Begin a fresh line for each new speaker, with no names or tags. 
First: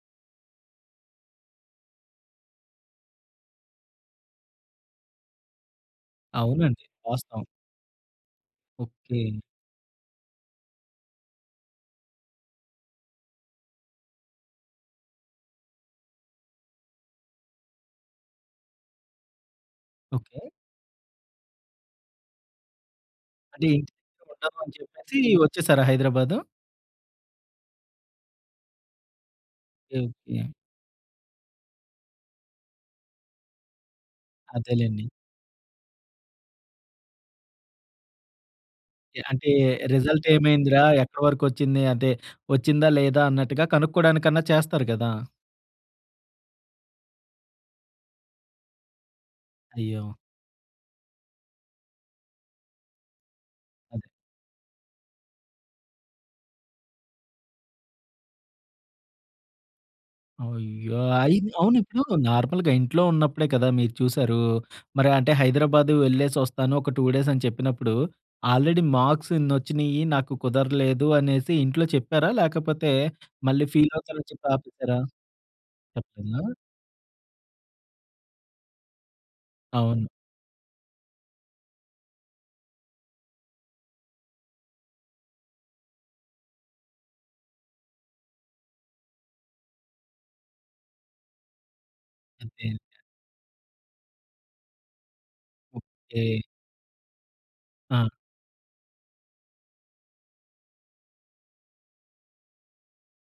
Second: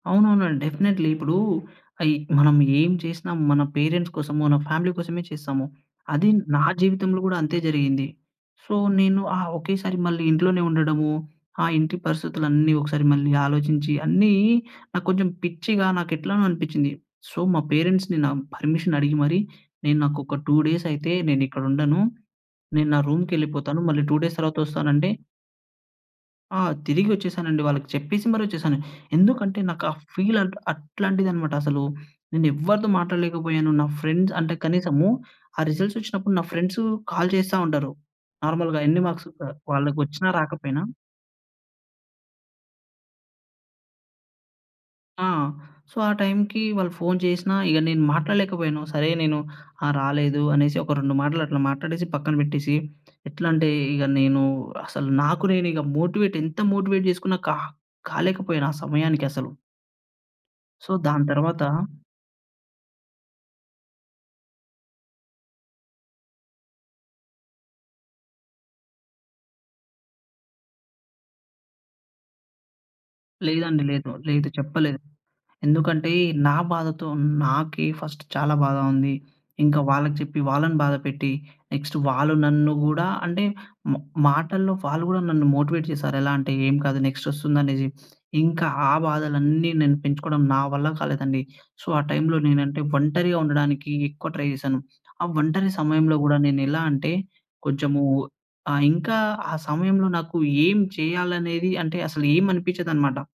అవునవునండి. డెఫినెట్లీ. ఇప్పుడూ, అయి మనం ఏం చేసినా మన పేరెంట్స్ కోసమో, మన ఫ్యామిలీ కోసమే చేస్తాము. అది నా
అవునండి.
జీవితంలో గూడా
వాస్తవం.
అంతే జరిగింది. సో, నేను ఆ
ఓకే.
ఒకేసారి మళ్ళీ ఇంట్లోనే ఉండడము, ఆ ఇంటి పరిస్థితులన్నీ ఒకసారి మళ్ళీ ఆలోచించి, అన్నీ నాకు కొంచెం పిచ్చిగా నాకెట్లనో అనిపిచ్చింది. సో, మా పేరెంట్స్‌ని నా పర్మిషన్ అడిగి మరీ, నేను నాకొక
ఓకే.
2 డేసయితే నేనిక్కడుండను, నేను నా
అంటే,
రూమ్‌కెళ్ళిపోతాను.
ఇంట్లో
మళ్ళీ 2 డేస్
నెనుండను అని
తర్వాతొస్తానంటే
జెప్పేసీ, ఒచ్చేశారా హైదరాబాదు?
ఆ! తిరిగొచ్చేశానండి. వాళ్ళకి చెప్పేసి మరీ ఒచ్చేసాను. ఎందుకంటే, నాకు ఆ
ఓకే.
Feel
okay.
అట్ అట్లాంటిదనమాట అసలు. నేనెవ్వరితో మాట్లాడలేకపోయాను. నా ఫ్రెండ్స్ అంటే,
అదేలెండి.
కనీసము ఆ రిసల్సొచ్చినప్పుడు నా ఫ్రెండ్సు కాల్ చేస్తా ఉంటారు నార్మల్‌గా, ఎన్ని
ఎ
మార్క్స్
అంటే,
ఆహ్, వాళ్ళకొచ్చినా,
రిజల్టేమైంది
రాకపోయినా.
రా? ఎక్కడ వరకొచ్చింది? అంటే ఒచ్చిందా, లేదా? అన్నట్టుగా కనుక్కోడానికన్నా చేస్తారు గదా!
ఆ! సో, ఆ టైమ్‌కి వాళ్ళు ఫోన్ చేసినా ఇగ నేను మాట్లాడలేకపోయాను. సరే, నేను ఆ!
అయ్యో!
రాలేదు అనేసి, ఒక రెండు మాటలు అట్లా మాట్టాడేసి, పక్కన పెట్టేసి, ఎట్లంటే ఇగ
అదే.
నేనూ, అసలు నాకు నేనిగ మోటివేట్ ఎంత మోటివేట్ జేసుకున్న కా కాలేకపోయినా ఆ సమయానికసలు. సో,
అయ్యో!
దాని
అయ్
తరవాత
అవునిప్పుడు నార్మల్‌గా ఇంట్లో ఉన్నప్పుడే కదా మీరు చూశారూ. మరంటే హైదరాబాదు వెళ్ళేసొస్తాను, ఒక 2 డేసని చెప్పినప్పుడు, ఆల్రెడీ మార్క్స్ ఇన్నొచ్చినియ్యీ, నాకు కుదరలేదు అనేసి ఇంట్లో చెప్పారా? లేకపోతే, మళ్ళీ
లేదండి. లేదు.
ఫీలవుతారని చెప్పి
లేదు.
ఆపేశారా?
చెప్పలేదు. ఎందుకంటే,
చెప్పలేదా?
నా బాధతో నాకే ఫస్ట్ చాలా బాధ ఉంది. ఇంక
అవును.
వాళ్ళకి చెప్పి వాళ్ళని బాధ పెట్టి, నెక్స్ట్ వాళ్ళు నన్ను గూడా అంటే, మ మాటల్లో వాళ్ళు గూడా నన్ను మోటివేట్ చేశారు. ఎలా అంటే, ఏం కాదు, నెక్స్టొస్తుందనేసి. ఇంక ఆ బాధలన్నీ నేను పెంచుకోడం నా వల్ల కాలేదండి. సో, ఆ టైమ్‌లో
అదే. అదే.
నేనంటే, ఒంటరిగా ఉండడానికీ ఎక్కువ ట్రై చేశాను. ఆ ఒంటరి సమయంలో గూడా
ఓకే.
నేనెలా అంటే, కొంచెము
ఆ!
ఆహ్, ఇంకా ఆ సమయంలో నాకు ఏం చెయ్యాలనేది అంటే, అసలు ఏమనిపిచ్చదనమాట.